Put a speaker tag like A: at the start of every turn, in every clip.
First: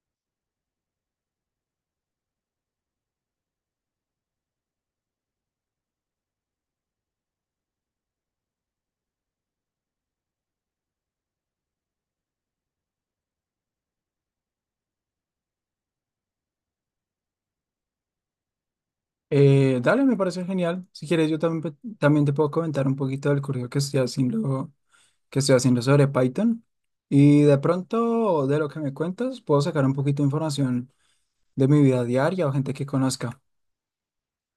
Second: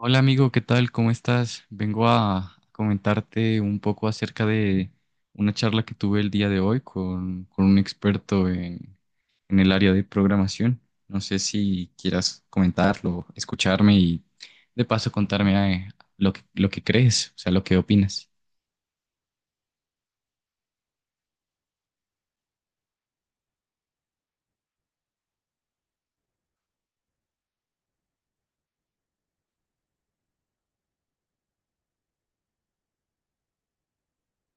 A: Hola amigo, ¿qué tal? ¿Cómo estás? Vengo a comentarte un poco acerca de una charla que tuve el día de hoy con un experto en el área de programación. No sé si quieras comentarlo, escucharme y de paso contarme lo que crees, o sea, lo que opinas.
B: Dale, me parece genial. Si quieres, yo también, también te puedo comentar un poquito del curso que estoy haciendo, sobre Python. Y de pronto, de lo que me cuentas, puedo sacar un poquito de información de mi vida diaria o gente que conozca.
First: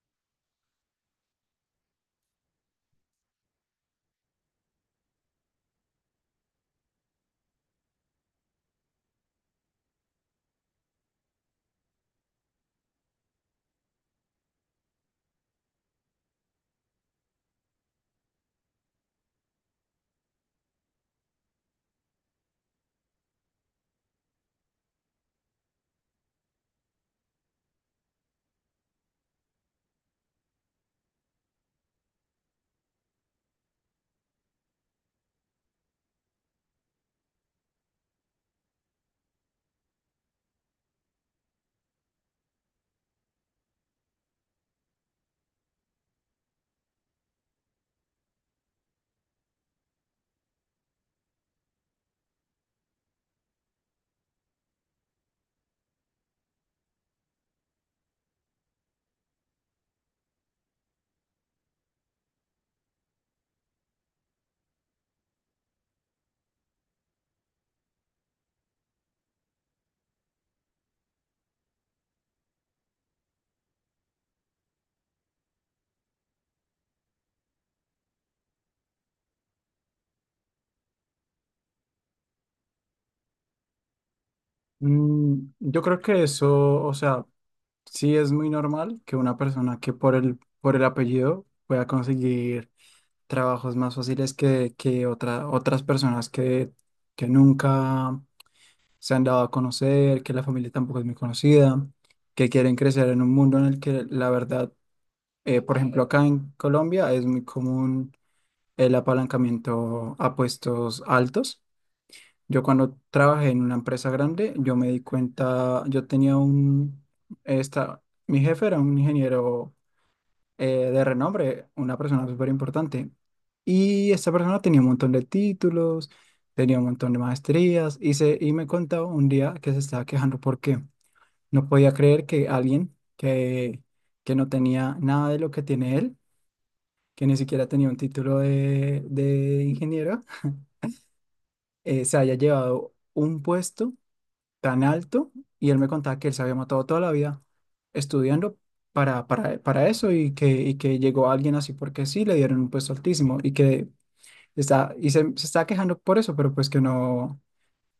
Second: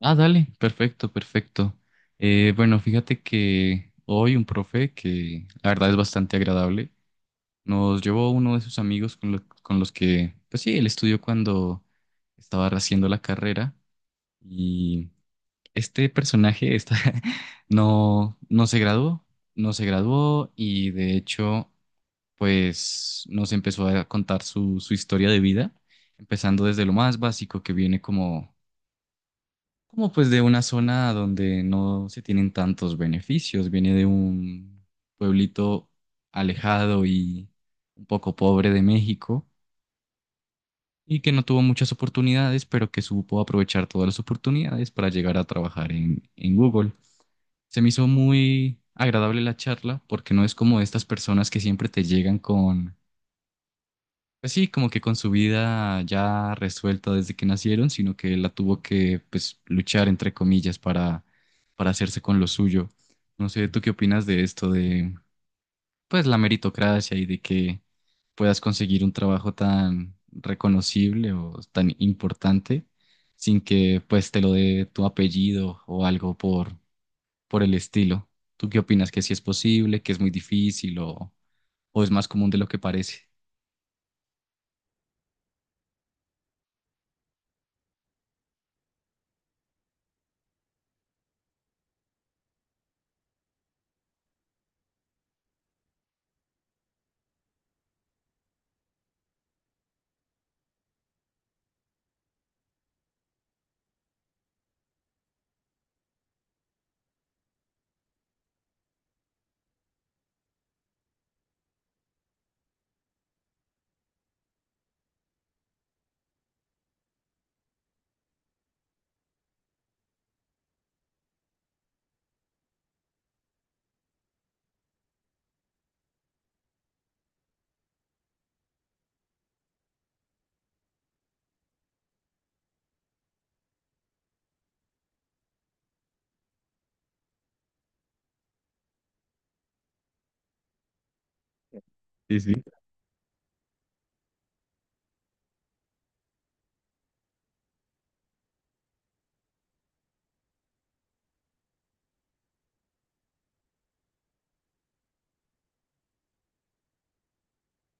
A: Ah, dale, perfecto, perfecto. Bueno, fíjate que hoy un profe que la verdad es bastante agradable. Nos llevó uno de sus amigos con los que, pues sí, él estudió cuando estaba haciendo la carrera y este personaje está, no, no se graduó, no se graduó y de hecho, pues nos empezó a contar su historia de vida, empezando desde lo más básico que viene como, como pues de una zona donde no se tienen tantos beneficios, viene de un pueblito alejado y un poco pobre de México y que no tuvo muchas oportunidades, pero que supo aprovechar todas las oportunidades para llegar a trabajar en Google. Se me hizo muy agradable la charla porque no es como estas personas que siempre te llegan con, pues sí, como que con su vida ya resuelta desde que nacieron, sino que la tuvo que, pues, luchar entre comillas para hacerse con lo suyo. No sé, ¿tú qué opinas de esto de, pues la meritocracia y de que puedas conseguir un trabajo tan reconocible o tan importante sin que pues te lo dé tu apellido o algo por el estilo? ¿Tú qué opinas? ¿Que sí es posible, que es muy difícil o es más común de lo que parece?
B: Yo creo que eso, o sea, sí es muy normal que una persona que por el apellido pueda conseguir trabajos más fáciles que otras personas que nunca se han dado a conocer, que la familia tampoco es muy conocida, que quieren crecer en un mundo en el que la verdad, por ejemplo, acá en Colombia es muy común el apalancamiento a puestos altos. Yo cuando trabajé en una empresa grande, yo me di cuenta, yo tenía un, esta, mi jefe era un ingeniero eh, de renombre, una persona súper importante. Y esta persona tenía un montón de títulos, tenía un montón de maestrías y me contaba un día que se estaba quejando porque no podía creer que que no tenía nada de lo que tiene él, que ni siquiera tenía un título de ingeniero, se haya
A: Sí, sí.
B: llevado un puesto tan alto, y él me contaba que él se había matado toda la vida estudiando para eso, y que llegó alguien así porque sí, le dieron un puesto altísimo y que se está quejando por eso, pero pues que no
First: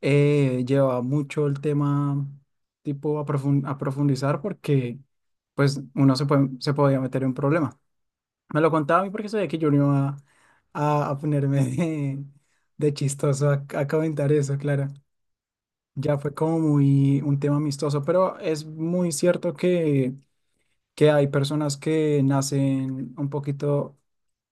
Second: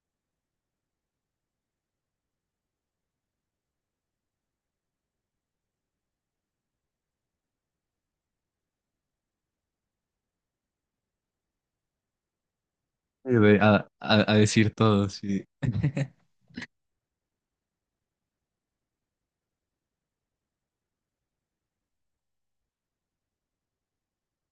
B: lleva mucho el tema tipo a profundizar porque pues se podía meter en un problema. Me lo contaba a mí porque sabía que yo no iba a ponerme de
A: Eh,
B: chistoso
A: de- A,
B: a
A: a-
B: comentar
A: a
B: eso,
A: decir
B: claro.
A: todo, sí.
B: Ya fue como muy un tema amistoso, pero es muy cierto que hay personas que nacen un poquito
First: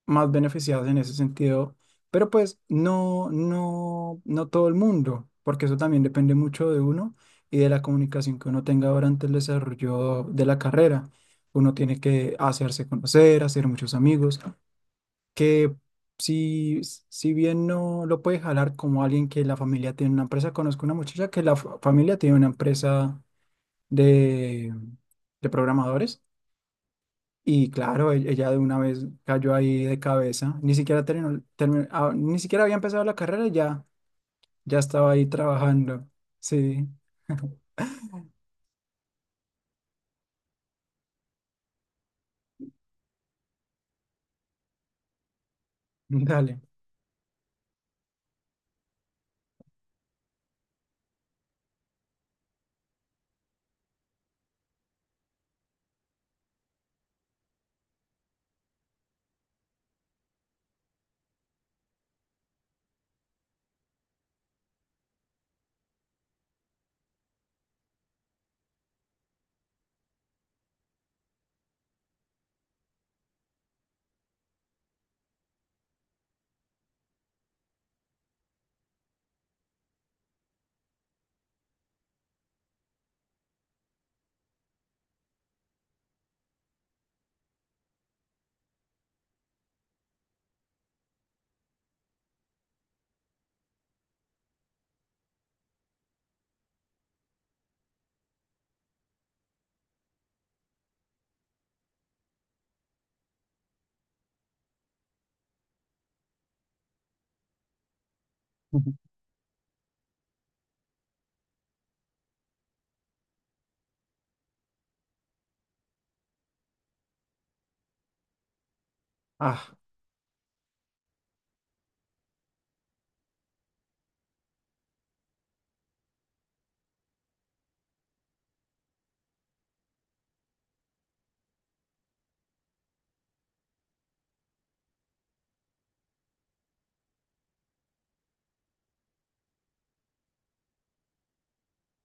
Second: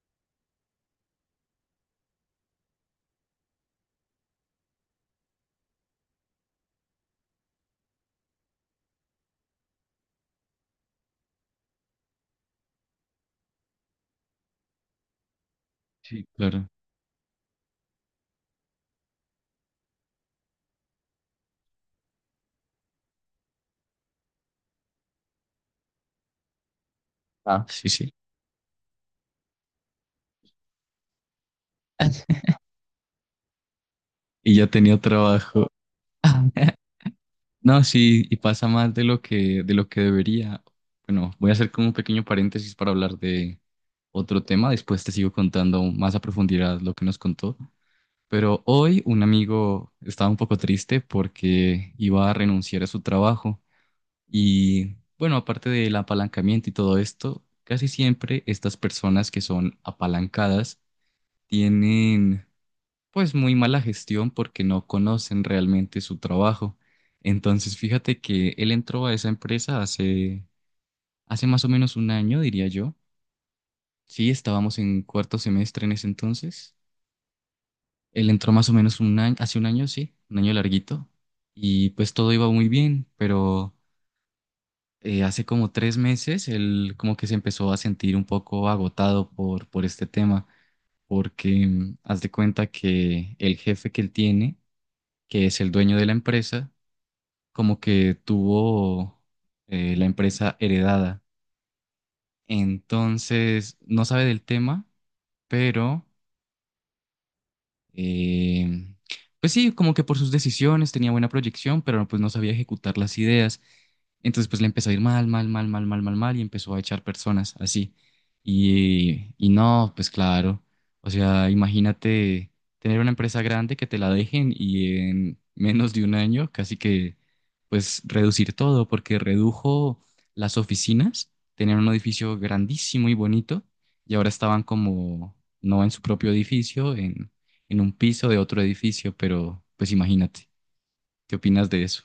B: más beneficiadas en ese sentido, pero pues no, no, no todo el mundo, porque eso también depende mucho de uno y de la comunicación que uno tenga durante el desarrollo de la carrera. Uno tiene que hacerse conocer, hacer muchos amigos que
A: Sí, claro.
B: si, si bien no lo puede jalar como alguien que la familia tiene una empresa. Conozco una muchacha que familia tiene una empresa de, de programadores,
A: Ah,
B: y
A: sí, sí.
B: claro, ella de una vez cayó ahí de cabeza. Ni siquiera terminó, ni siquiera había empezado la carrera y ya,
A: Y ya
B: ya
A: tenía
B: estaba ahí
A: trabajo.
B: trabajando. Sí.
A: No, sí, y pasa más de lo que debería. Bueno, voy a hacer como un pequeño paréntesis para hablar de otro tema. Después te sigo contando más a
B: Dale.
A: profundidad lo que nos contó. Pero hoy un amigo estaba un poco triste porque iba a renunciar a su trabajo. Y bueno, aparte del apalancamiento y todo esto, casi siempre estas personas que son apalancadas tienen pues muy mala gestión porque no conocen realmente su trabajo. Entonces, fíjate que él entró a esa empresa hace más o menos un año, diría yo. Sí, estábamos en cuarto semestre en ese entonces. Él entró más o menos un año, hace un año, sí, un año larguito. Y pues todo iba muy bien, pero hace como tres meses él como que se empezó a sentir un poco agotado por este tema, porque haz de cuenta que el jefe que él tiene, que es el dueño de la empresa, como que tuvo la empresa heredada. Entonces, no sabe del tema, pero eh,
B: Ujú.
A: pues sí, como que por sus decisiones tenía buena proyección, pero pues no sabía ejecutar las ideas. Entonces pues le empezó a ir mal, mal, mal, mal, mal, mal, mal y empezó a echar personas así. Y
B: Ah,
A: no, pues claro. O sea, imagínate tener una empresa grande que te la dejen y en menos de un año casi que pues reducir todo, porque redujo las oficinas, tenían un edificio grandísimo y bonito y ahora estaban como no en su propio edificio, en un piso de otro edificio, pero pues imagínate, ¿qué opinas de eso?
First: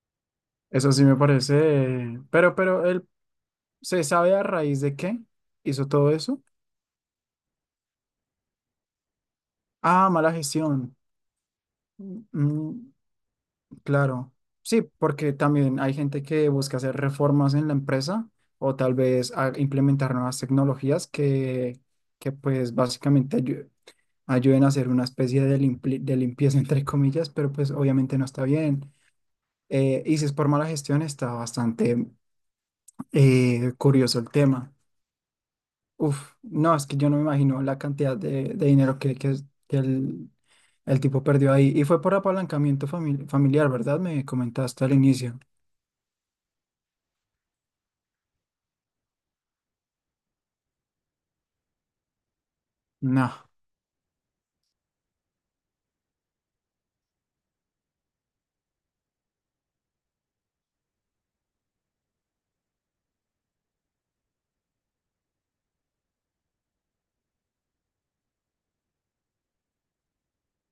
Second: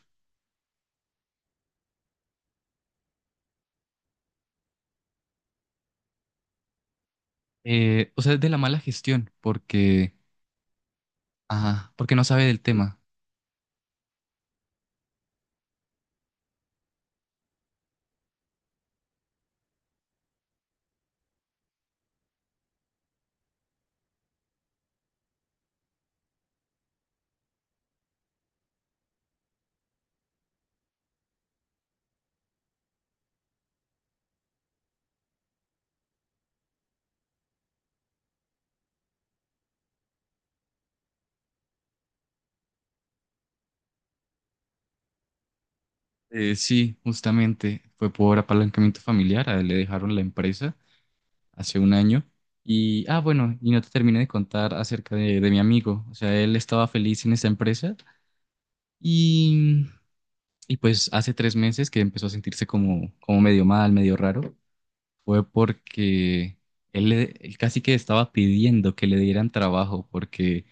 B: eso sí me parece, pero él, se sabe a raíz de qué hizo todo eso.
A: O sea, es de la mala gestión,
B: Ah,
A: porque,
B: mala gestión.
A: ajá, porque no sabe del
B: Mm,
A: tema.
B: Claro, sí, porque también hay gente que busca hacer reformas en la empresa o tal vez implementar nuevas tecnologías que pues básicamente ayuden a hacer una especie de, de limpieza entre comillas, pero pues obviamente no está bien. Y si es por mala gestión, está bastante curioso el tema. Uf, no, es que yo no me imagino la cantidad de dinero que el tipo perdió ahí. Y fue por apalancamiento familiar, ¿verdad? Me comentaste al inicio.
A: Sí, justamente fue por apalancamiento familiar, a él le dejaron la empresa hace un año. Y, ah,
B: No.
A: bueno, y no te terminé de contar acerca de mi amigo. O sea, él estaba feliz en esa empresa y, y pues hace tres meses que empezó a sentirse como, como medio mal, medio raro. Fue porque él casi que estaba pidiendo que le dieran trabajo, porque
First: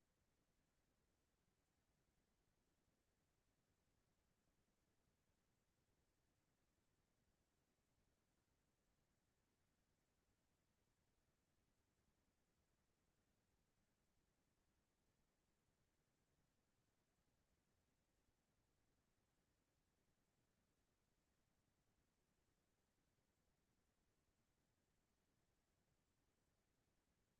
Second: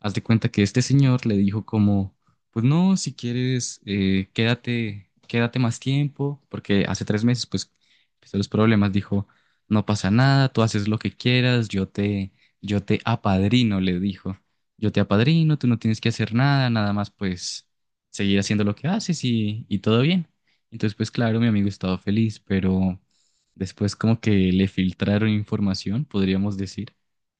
A: haz de cuenta que este señor le dijo como, pues no, si quieres, quédate, quédate más tiempo, porque hace tres meses pues empezó los problemas, dijo, no pasa nada, tú haces lo que quieras, yo te apadrino, le dijo, yo te apadrino, tú no tienes que hacer nada, nada más pues seguir haciendo lo que haces y todo bien. Entonces, pues claro, mi amigo estaba feliz, pero después como que le filtraron información, podríamos decir,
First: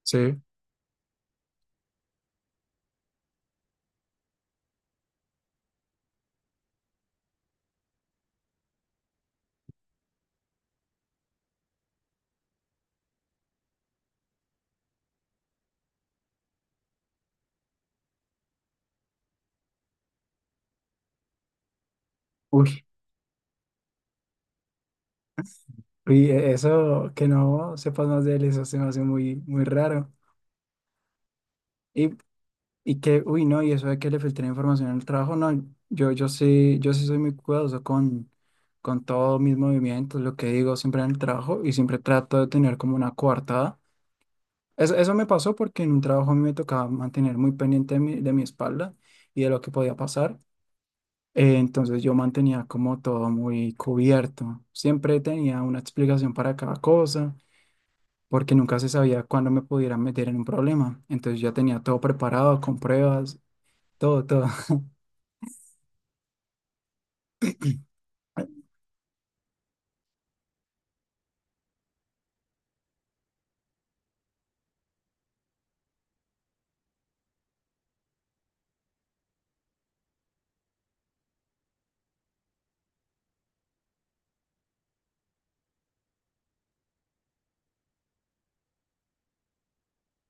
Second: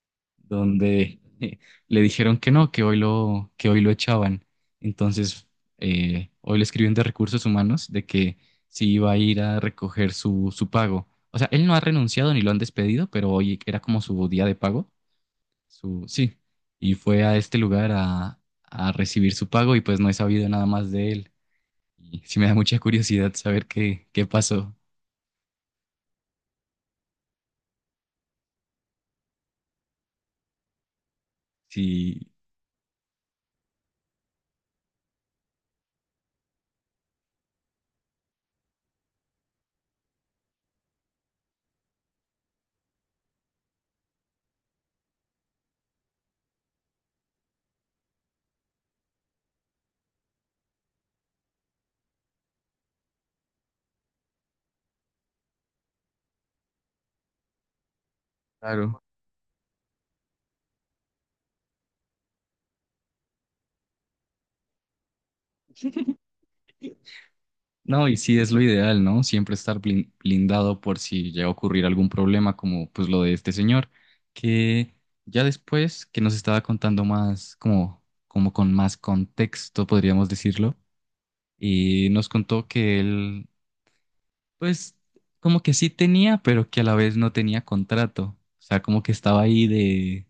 B: Sí.
A: donde le dijeron que no, que hoy lo echaban. Entonces, hoy le escribieron de recursos humanos de que sí iba a ir a recoger su pago. O sea, él no ha renunciado ni lo han despedido, pero hoy era como su día de pago, sí, y fue a este lugar a recibir su pago y pues no he sabido nada más de él. Y sí me da mucha
B: Uy,
A: curiosidad saber qué pasó.
B: uy, eso que no sepas más de él, eso se me hace muy, muy raro. Y,
A: Sí,
B: y que, uy, no, y eso de que le filtré información al trabajo, no, yo sí, yo sí soy muy cuidadoso con todos mis movimientos, lo que digo siempre en el trabajo, y siempre trato de tener como una coartada. Eso me pasó porque en un trabajo a mí me tocaba mantener muy pendiente de mi espalda y de lo que podía pasar. Entonces yo mantenía como todo muy cubierto. Siempre tenía una explicación para cada cosa, porque nunca se
A: claro.
B: sabía cuándo me pudiera meter en un problema. Entonces ya tenía todo preparado, con pruebas, todo.
A: No, y sí es lo ideal, ¿no? Siempre estar blindado por si llega a ocurrir algún problema como pues lo de este señor, que ya después que nos estaba contando más, como, como con más contexto, podríamos decirlo, y nos contó que él, pues como que sí tenía, pero que a la vez no tenía contrato, o sea, como que estaba ahí de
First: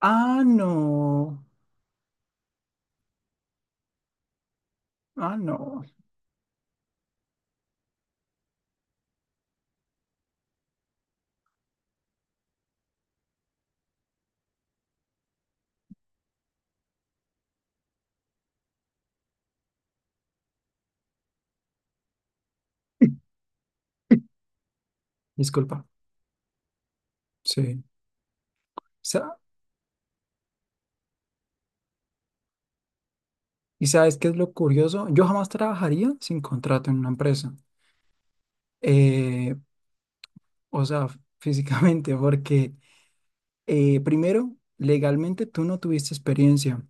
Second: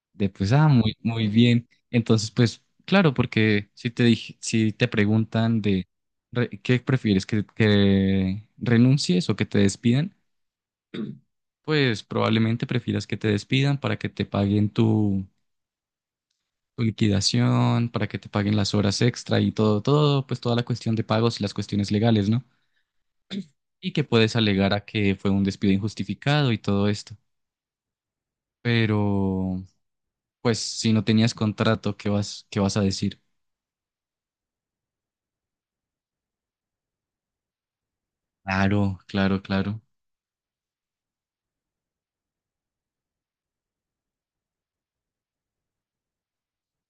B: Ah,
A: pues, ah, muy, muy
B: no,
A: bien. Entonces, pues, claro, porque si te dije, si te
B: ah,
A: preguntan
B: no.
A: de qué prefieres, que renuncies o que te despidan, pues probablemente prefieras que te despidan para que te paguen tu liquidación, para que te paguen las horas extra y todo, todo, pues toda la cuestión de pagos y las cuestiones legales, ¿no? Y que puedes alegar a que fue un despido
B: Disculpa.
A: injustificado y todo esto.
B: Sí. Sa-
A: Pero, pues, si no tenías contrato, ¿qué vas a decir?
B: ¿Y sabes qué es lo curioso? Yo jamás trabajaría sin contrato en una empresa.
A: Claro, claro,
B: Eh,
A: claro.
B: o sea, físicamente, porque primero, legalmente tú no tuviste experiencia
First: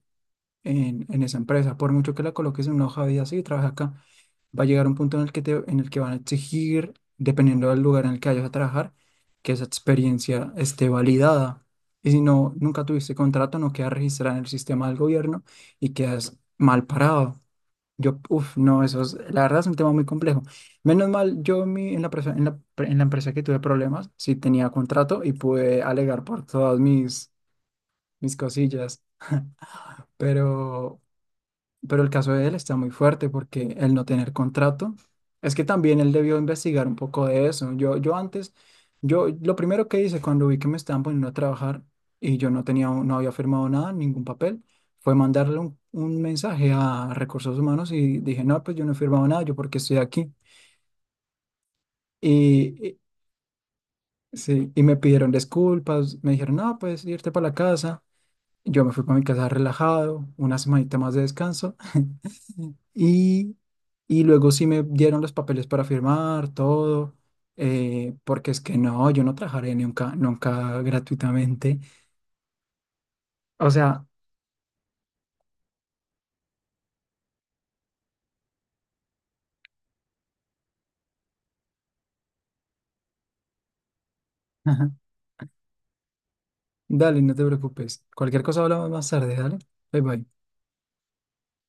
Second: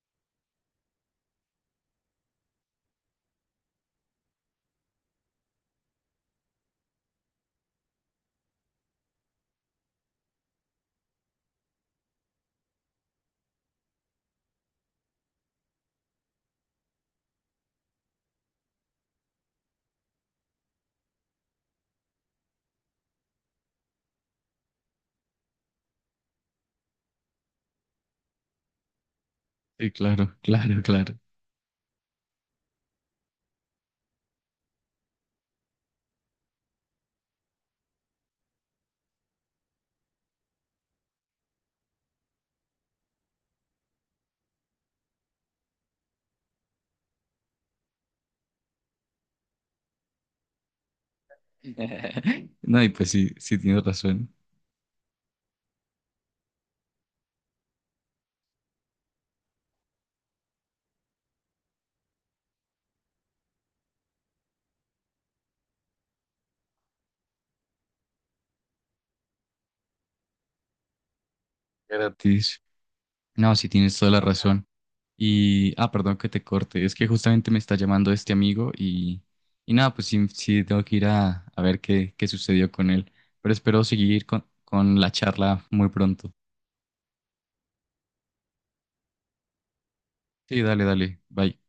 B: en esa empresa, por mucho que la coloques en una hoja de vida, sí, trabaja acá. Va a llegar un punto en el en el que van a exigir, dependiendo del lugar en el que vayas a trabajar, que esa experiencia esté validada. Y si no, nunca tuviste contrato, no queda registrada en el sistema del gobierno y quedas mal parado. Yo, uff, no, eso es, la verdad es un tema muy complejo. Menos mal, yo en en la empresa que tuve problemas, sí tenía contrato y pude alegar por todas mis cosillas.
A: Sí, claro, claro,
B: Pero
A: claro.
B: pero el caso de él está muy fuerte porque el no tener contrato, es que también él debió investigar un poco de eso. Yo antes, yo lo primero que hice cuando vi que me estaban poniendo a trabajar y yo no tenía, no había firmado nada, ningún papel, fue mandarle un mensaje a Recursos Humanos y dije, no, pues yo no he firmado nada, yo porque estoy aquí. Y,
A: No, y
B: y,
A: pues sí, sí tienes razón.
B: sí, y me pidieron disculpas, me dijeron, no, pues irte para la casa. Yo me fui para mi casa relajado, una semanita más de descanso. Y, y luego sí me dieron los papeles para firmar, todo, porque es que no, yo no trabajaré nunca, nunca gratuitamente.
A: Gratis. No, sí
B: O
A: tienes
B: sea,
A: toda la razón. Y, ah, perdón que te corte. Es que justamente me está llamando este amigo y nada, pues sí, sí tengo que ir a ver qué, qué sucedió con él. Pero espero seguir con,
B: ajá,
A: con la charla muy pronto.
B: dale, no te preocupes. Cualquier cosa hablamos más tarde, dale. Bye bye.
A: Sí, dale, dale. Bye.